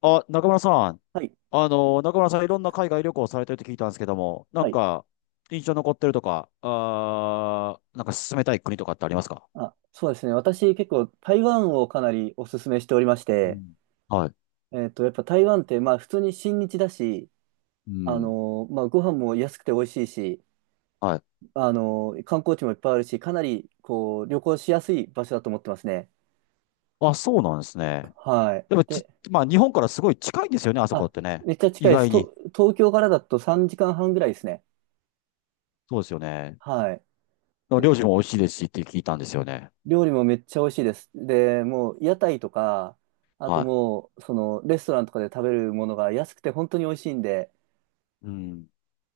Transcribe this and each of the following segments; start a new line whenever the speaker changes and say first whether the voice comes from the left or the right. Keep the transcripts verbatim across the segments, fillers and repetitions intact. left: あ、中村さん。
right: はい。
left: あの、中村さんいろんな海外旅行されてるって聞いたんですけども、な
right: は
left: ん
right: い。
left: か、印象残ってるとか、あー、なんか進めたい国とかってありますか？
right: あ、そうですね。私結構台湾をかなりお勧めしておりまし
left: う
right: て、
left: ん。はい。
right: えっと、やっぱ台湾ってまあ普通に親日だし、
left: う
right: あ
left: ん。
right: のーまあご飯も安くて美味しいし、
left: はい。
right: あのー観光地もいっぱいあるし、かなりこう旅行しやすい場所だと思ってますね。
left: あ、そうなんですね。
right: はい。
left: でもち、
right: で、
left: まあ、日本からすごい近いんですよね、あそこ
right: あ、
left: ってね。
right: めっちゃ近
left: 意
right: いです。
left: 外に。
right: と、東京からだとさんじかんはんぐらいですね。
left: そうですよね。
right: はい。
left: 料
right: で、
left: 理も美味しいですしって聞いたんですよね。
right: 料理もめっちゃ美味しいです。で、もう屋台とか、あと
left: は
right: もう、そのレストランとかで食べるものが安くて本当に美味しいんで、
left: い。うん。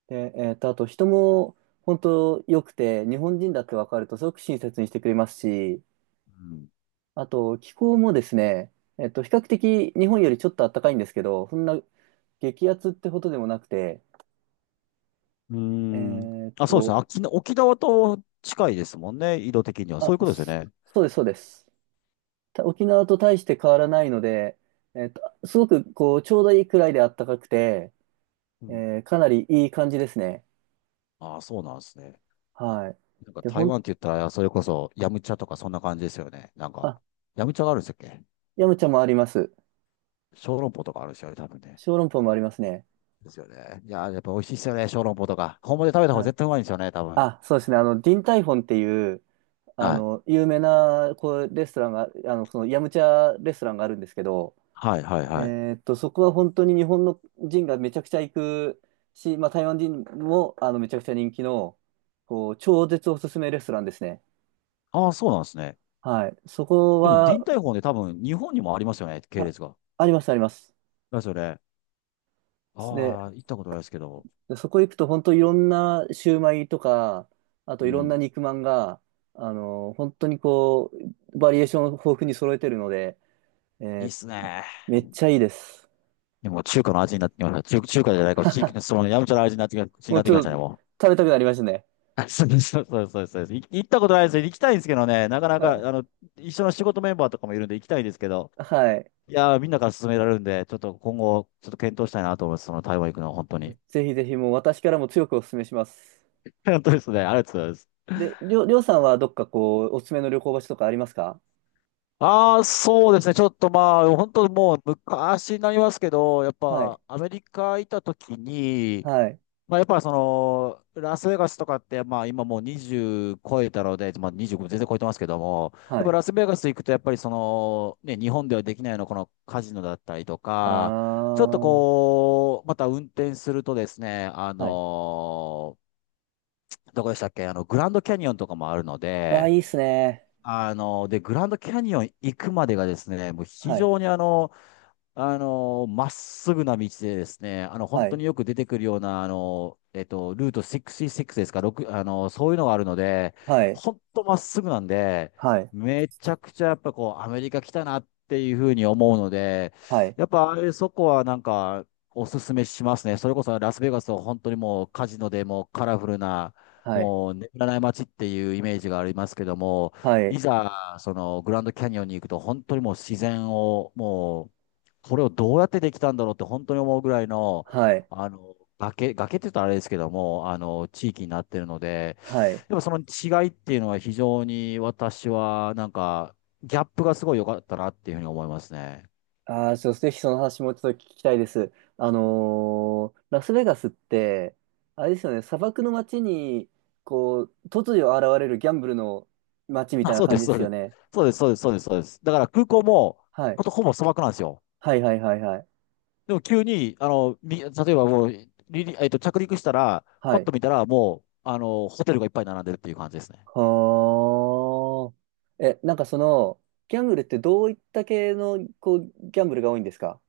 right: で、えっと、あと人も本当良くて、日本人だって分かるとすごく親切にしてくれますし、
left: うん。
right: あと気候もですね、えっと、比較的日本よりちょっと暖かいんですけど、そんな激アツってほどでもなくて、
left: うー
right: え
left: ん。
right: ーっ
left: あ、そうで
right: と、
left: すね。沖縄、沖縄と近いですもんね、緯度的には。そ
right: あ、
left: ういうことですよ
right: そ
left: ね。
right: そうです、そうです。た沖縄と大して変わらないので、えーっと、すごくこう、ちょうどいいくらいで暖かくて、
left: うん。
right: えーかなりいい感じですね。
left: ああ、そうなんですね。
right: はい。
left: なんか
right: で、ほ
left: 台湾
right: ん、
left: って言ったら、それこそ、ヤムチャとかそんな感じですよね。なんか、
right: あ、
left: ヤムチャがあるんですっけ？
right: ヤムチャもあります。
left: 小籠包とかあるんですよね、多分ね。
right: 小籠包もありますね。
left: ですよね。いやー、やっぱ美味しいですよね、小籠包とか。本場で食べた方が
right: はい。
left: 絶対うまいんですよね、多分。
right: あ、そうですね。あの、ディンタイフォンっていう、あ
left: はい。
right: の、有名な、こう、レストランが、あの、その、ヤムチャレストランがあるんですけど、
left: はい、はい、はい。
right: えーっと、そこは本当に日本の人がめちゃくちゃ行くし、まあ、台湾人も、あの、めちゃくちゃ人気の、こう、超絶おすすめレストランですね。
left: ああ、そうなんですね。
right: はい。そこ
left: でも、ディン
right: は、
left: タイフォンで多分、日本にもありますよね、系
right: あ、
left: 列が。
right: あります、あります。
left: ですよね。
right: で、
left: ああ、行ったことないですけど。
right: でそこ行くと本当いろんなシューマイとか、あ
left: う
right: といろんな
left: ん。
right: 肉まんが、あの、本当にこう、バリエーションを豊富に揃えてるので、え
left: いいっ
right: ー
left: すね。
right: めっちゃいいです。
left: でも、中華の味になってきました。中、中華じゃないか、地域、その、ヤムチャの味になってきま、に
right: も
left: な
right: う
left: っ
right: ち
left: てきまし
right: ょっ
left: た
right: と
left: ね、もう。
right: 食べたくなりましたね。
left: あそうそうそうそうそう。い行ったことないですよ。行きたいんですけどね、なかな
right: は
left: か、
right: い。
left: あの、一緒の仕事メンバーとかもいるんで行きたいんですけど、
right: はい。
left: いやー、みんなから勧められるんで、ちょっと今後、ちょっと検討したいなと思います。その台湾行くのは本当に。
right: ぜひぜひもう私からも強くお勧めします。
left: 本当ですね。ありがとうございます。
right: で、りょう、りょうさんはどっかこう、おすすめの旅行場所とかありますか？
left: ああ、そうですね。ちょっとまあ、本当もう昔になりますけど、やっ
right: はい。
left: ぱアメリカ行った時に、
right: はい。
left: まあ、やっぱその、ラスベガスとかって、まあ今もうにじゅう超えたので、まあにじゅうご全然超えてますけども、やっ
right: は
left: ぱ
right: い。
left: ラスベガス行くとやっぱりその、ね、日本ではできないようなこのカジノだったりと
right: あ
left: か、ちょっと
right: ー。
left: こう、また運転するとですね、あ
right: はい。
left: のどこでしたっけ、あの、グランドキャニオンとかもあるの
right: あー、い
left: で、
right: いっすね。
left: あの、で、グランドキャニオン行くまでがですね、もう非
right: はい。
left: 常にあの、あの、まっすぐな道でですね、あの、
right: は
left: 本当
right: い。
left: によく出てくるような、あの、えっと、ルートろくじゅうろくですか、ろく、あの、そういうのがあるので、
right: はい。
left: 本当まっすぐなんで、
right: はい。
left: めちゃくちゃやっぱこう、アメリカ来たなっていうふうに思うので、
right: はい。
left: やっぱあれそこはなんか、おすすめしますね。それこそラスベガスは本当にもうカジノでもうカラフルな、
right: はい。
left: もう眠らない街っていうイメージがありますけども、
right: は
left: い
right: い。
left: ざ、そのグランドキャニオンに行くと、本当にもう自然をもう、これをどうやってできたんだろうって本当に思うぐらいの、
right: はい。
left: あの、崖、崖って言うとあれですけども、あの、地域になってるので、
right: はい。
left: やっぱその違いっていうのは非常に私はなんか、ギャップがすごい良かったなっていうふうに思いますね。
right: ああ、そう、ぜひその話もちょっと聞きたいです。あのーラスベガスって、あれですよね、砂漠の街に、こう、突如現れるギャンブルの街みたい
left: あ、
right: な
left: そうで
right: 感
left: す、
right: じで
left: そう
right: す
left: で
right: よ
left: す。
right: ね。
left: そうです、そうです、そうです、そうです。だから空港も、
right: は
left: ほ
right: い。
left: んとほぼ砂漠なんですよ。
right: はい、はい、はい、はい。
left: でも急に、あの、み、例えばもう、リリ、えっと、着陸したら、パ
right: は
left: ッ
right: い。
left: と見たらもう、あの、ホテルがいっぱい並んでるっていう感じですね。
right: はあ。え、なんかその、ギャンブルってどういった系の、こう、ギャンブルが多いんですか？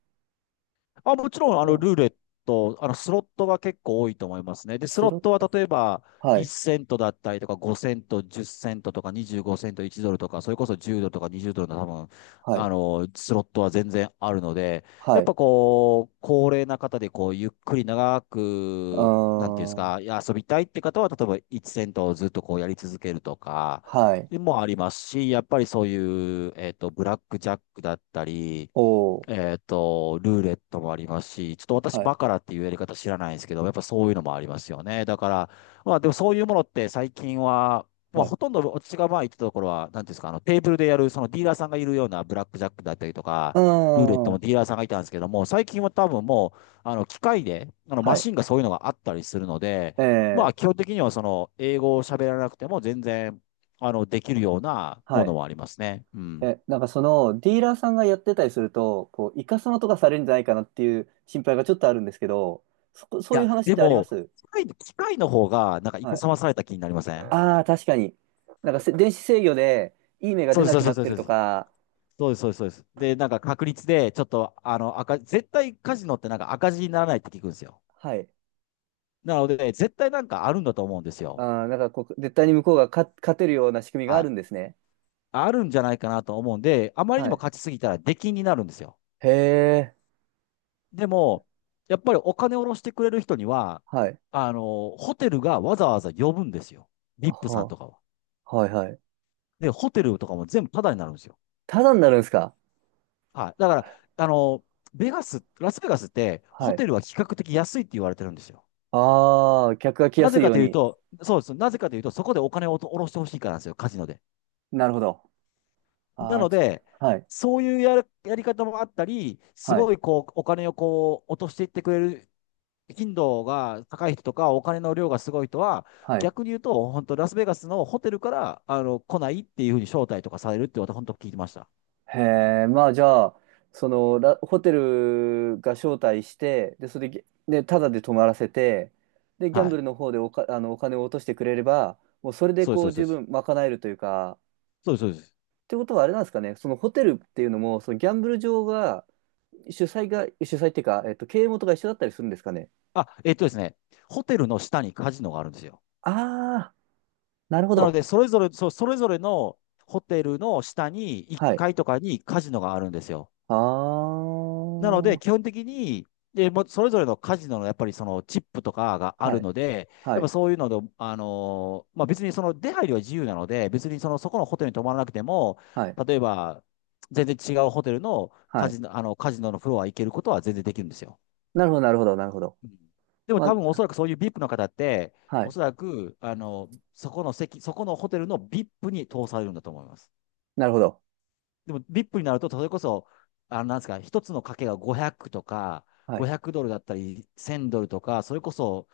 left: まあ、もちろん、あの、ルー
right: あ、
left: レット、あの、スロットが結構多いと思いますね。で、ス
right: ス
left: ロッ
right: ロッ
left: トは
right: ト、
left: 例えば、
right: はい、
left: いちセントセントだったりとか、ごセントセント、じゅっセントセントとか、にじゅうごセントセント、いちドルドルとか、それこそじゅうドルドルとかにじゅうドルドルの多分、
right: は
left: あ
right: い、
left: の、スロットは全然あるので、や
right: は
left: っ
right: い、
left: ぱこう、高齢な方で、こう、ゆっくり長
right: あ
left: く、なんていうんです
right: ー、
left: か、いや遊びたいって方は、例えばいちセントセントをずっとこうやり続けるとか、
right: はい、
left: もありますし、やっぱりそういう、えっと、ブラックジャックだったり、
right: おー、
left: えっと、ルーレットもありますし、ちょっと私
right: はい、
left: バカラっていうやり方知らないんですけど、やっぱそういうのもありますよね。だから、まあでもそういうものって最近は、ま
right: は
left: あ
right: い、
left: ほとんど私がまあ言ってたところは、なんていうんですか、あのテーブルでやるそのディーラーさんがいるようなブラックジャックだったりとか、
right: あ
left: ルーレットも
right: ー、
left: ディーラーさんがいたんですけども、最近は多分もう、あの機械で、あのマ
right: はい。
left: シンがそういうのがあったりするので、まあ
right: ええ。
left: 基本的にはその英語を喋らなくても全然、あのできるような
right: は
left: もの
right: い。
left: もありますね。うん。
right: え、なんかそのディーラーさんがやってたりすると、こう、いかさまとかされるんじゃないかなっていう心配がちょっとあるんですけど、そこ、
left: い
right: そうい
left: や、
right: う話っ
left: で
right: てありま
left: も、
right: す？
left: 機械、機械の方が、なんか、い
right: は
left: か
right: い。
left: さまされた気になりません？
right: ああ、確かに。なんかせ電子制御でいい目が
left: そ
right: 出
left: うで
right: な
left: す、
right: く
left: そ
right: な
left: う
right: っ
left: です、
right: てる
left: そう
right: と
left: です。
right: か、
left: そうです、そうです、そうです。で、なんか、確率で、ちょっと、あの、赤、絶対カジノってなんか赤字にならないって聞くんですよ。
right: はい。
left: なので、絶対なんかあるんだと思うんですよ。
right: ああ、なんかこう、絶対に向こうが勝、勝てるような仕組みがあ
left: は
right: るん
left: い。
right: ですね。
left: あるんじゃないかなと思うんで、あまりに
right: は
left: も
right: い。
left: 勝ちすぎたら出禁になるんですよ。
right: へえ、
left: でも、やっぱりお金を下ろしてくれる人には、
right: はい。
left: あの、ホテルがわざわざ呼ぶんですよ。ブイアイピー さん
right: は
left: とかは。
right: あ、はいはい。
left: で、ホテルとかも全部タダになるんですよ。
right: ただになるんですか？
left: はい。だから、あの、ベガス、ラスベガスって、
right: は
left: ホ
right: い。
left: テルは比較的安いって言われてるんですよ。
right: ああ、客が来や
left: な
right: す
left: ぜ
right: い
left: か
right: よう
left: という
right: に。
left: と、そうです。なぜかというと、そこでお金を下ろしてほしいからなんですよ、カジノで。
right: なるほど。
left: な
right: ああ、
left: の
right: じ
left: で、
right: はい。
left: そういうやる、やり方もあったり、す
right: はい。
left: ごいこう、お金をこう、落としていってくれる頻度が高い人とか、お金の量がすごい人は、
right: はい。
left: 逆に言うと、本当ラスベガスのホテルから、あの、来ないっていうふうに招待とかされるって私、本当聞いてました。
right: へえ、まあじゃあ、その、らホテルが招待して、で、それで、でタダで泊まらせて、で、ギャン
left: は
right: ブ
left: い。
right: ルの方でおか、あの、お金を落としてくれれば、もうそれで
left: そうです、
right: こ
left: そう
right: う
left: です、そう
right: 十
left: です。
right: 分賄えるというか、
left: そうです、そうです。
right: ってことはあれなんですかね、そのホテルっていうのも、そのギャンブル場が、主催が、主催っていうか、えっと、経営元が一緒だったりするんですかね。
left: あ、えっとですね、ホテルの下にカジノがあるんですよ。
right: ああ、なるほ
left: なの
right: ど。
left: で、それぞれ、そう、それぞれのホテルの下に1
right: はい。
left: 階とかにカジノがあるんですよ。
right: あ
left: なの
right: あ、
left: で、
right: は
left: 基本的に、で、もうそれぞれのカジノのやっぱりそのチップとかがある
right: い、
left: ので、
right: は
left: やっぱ
right: い、
left: そういうので、あのーまあ、別にその出入りは自由なので、別にそのそこのホテルに泊まらなくても、
right: はい、
left: 例えば全然違うホテルの
right: は
left: カ
right: い。
left: ジノ、あのカジノのフロア行けることは全然できるんですよ。
right: なるほど、なるほど、なるほど。
left: うん。でも
right: ま
left: 多分お
right: あ、
left: そらくそういうビップの方って、
right: は
left: お
right: い、
left: そらく、あの、そこの席、そこのホテルのビップに通されるんだと思います。
right: なるほど。
left: でも ブイアイピー になると、それこそ、あの、なんですか、一つの賭けがごひゃくとか、
right: はい。
left: ごひゃくドルだったり、せんドルとか、それこそ、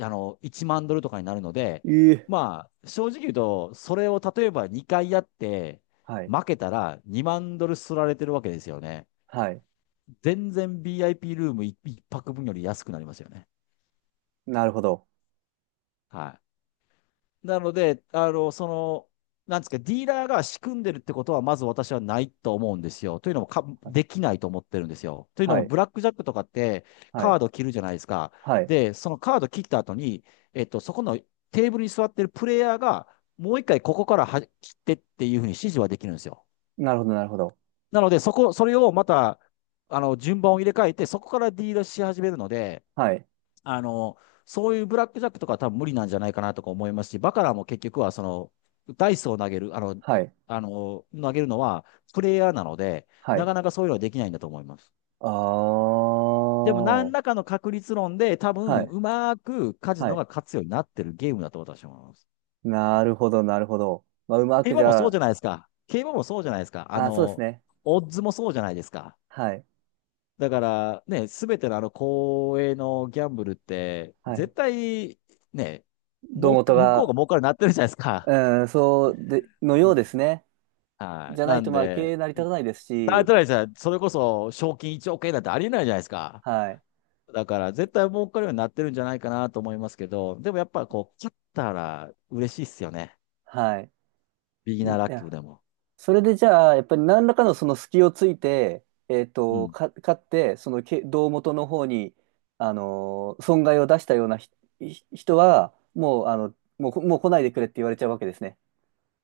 left: あの、いちまんドルとかになるので、
right: ええ。
left: まあ、正直言うと、それを例えばにかいやって、
right: はい。
left: 負けたらにまんドルすられてるわけですよね。
right: はい。
left: 全然 ビーアイピー ルームいち、一泊分より安くなりますよね。
right: なるほど。
left: はい。なので、あの、その、なんですか、ディーラーが仕組んでるってことは、まず私はないと思うんですよ。というのもか、できないと思ってるんですよ。というの
right: は
left: も、
right: い。
left: ブラックジャックとかって、
right: は
left: カー
right: い。
left: ド切るじゃないですか。
right: はい。
left: で、そのカード切った後に、えっと、そこのテーブルに座ってるプレイヤーが、もう一回ここからは切ってっていうふうに指示はできるんですよ。
right: なるほど、なるほど。
left: なので、そこ、それをまた、あの、順番を入れ替えて、そこからディーラーし始めるので、
right: はい。
left: あの、そういうブラックジャックとかは多分無理なんじゃないかなとか思いますし、バカラも結局はその、ダイスを投げる、あの、
right: はい。
left: あの、投げるのはプレイヤーなので、
right: は
left: な
right: い。
left: かなかそういうのはできないんだと思います。
right: あ
left: でも
right: あ。
left: 何
right: は
left: らかの確率論で多分
right: い。
left: うまくカジ
right: は
left: ノが
right: い。
left: 勝つようになってるゲームだと私は思います。
right: なるほど、なるほど。まあ、うま
left: 競
right: くじ
left: 馬も
right: ゃ
left: そうじ
right: あ、
left: ゃないですか。競馬もそうじゃないですか。あ
right: あー、そうです
left: の、
right: ね。
left: オッズもそうじゃないですか。
right: はい。
left: だからね、すべてのあの公営のギャンブルって、
right: はい。
left: 絶対ね、
right: 胴
left: も
right: 元
left: う、向こう
right: が、
left: が儲かるようになってるじゃないですか。
right: うん、そうで、の
left: う
right: よう
left: ん。
right: ですね。
left: はい。
right: じゃな
left: な
right: い
left: ん
right: と、まあ、経
left: で、
right: 営成り立たないです
left: なっ
right: し、
left: てないじゃそれこそ賞金いちおく円なんてありえないじゃないですか。
right: はい。
left: だから絶対儲かるようになってるんじゃないかなと思いますけど、でもやっぱこう、勝ったら嬉しいっすよね。
right: はい。
left: ビギ
right: い
left: ナーラッキー
right: や、
left: でも。
right: それでじゃあ、やっぱり何らかのその隙をついて、えっ
left: う
right: と、
left: ん。
right: か、勝って、そのけ胴元の方に、あのー損害を出したようなひひ人は、もう、あの、もうこ、もう来ないでくれって言われちゃうわけですね。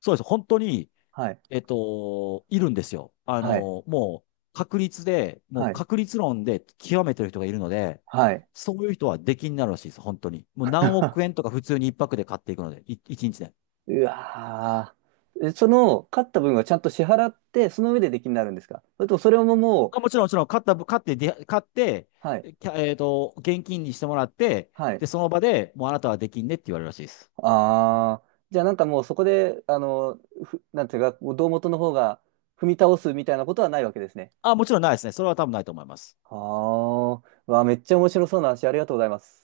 left: そうです。本当に
right: はい。
left: えっと、いるんですよ。あ
right: はい。
left: の、もう確率で、も
right: は
left: う
right: い。
left: 確率論で極めてる人がいるので、
right: はい。
left: そういう人は出禁になるらしいです、本当に。もう何億円と か普通に一泊で買っていくので、い一日で。
right: うわー、えその、勝った分はちゃんと支払って、その上で出禁になるんですか？それともそれもも
left: あ、も
right: う、
left: ちろん、もちろん、買った、買って、で買って、
right: はい。
left: えキャえっと、現金にしてもらって、
right: は
left: で、
right: い。
left: その場でもうあなたは出禁ねって言われるらしいです。
right: ああ、じゃあなんかもうそこで、あの、ふ、なんていうか、胴元の方が踏み倒すみたいなことはないわけですね。
left: あ、もちろんないですね。それは多分ないと思います。
right: ああ、わあ、めっちゃ面白そうな話、ありがとうございます。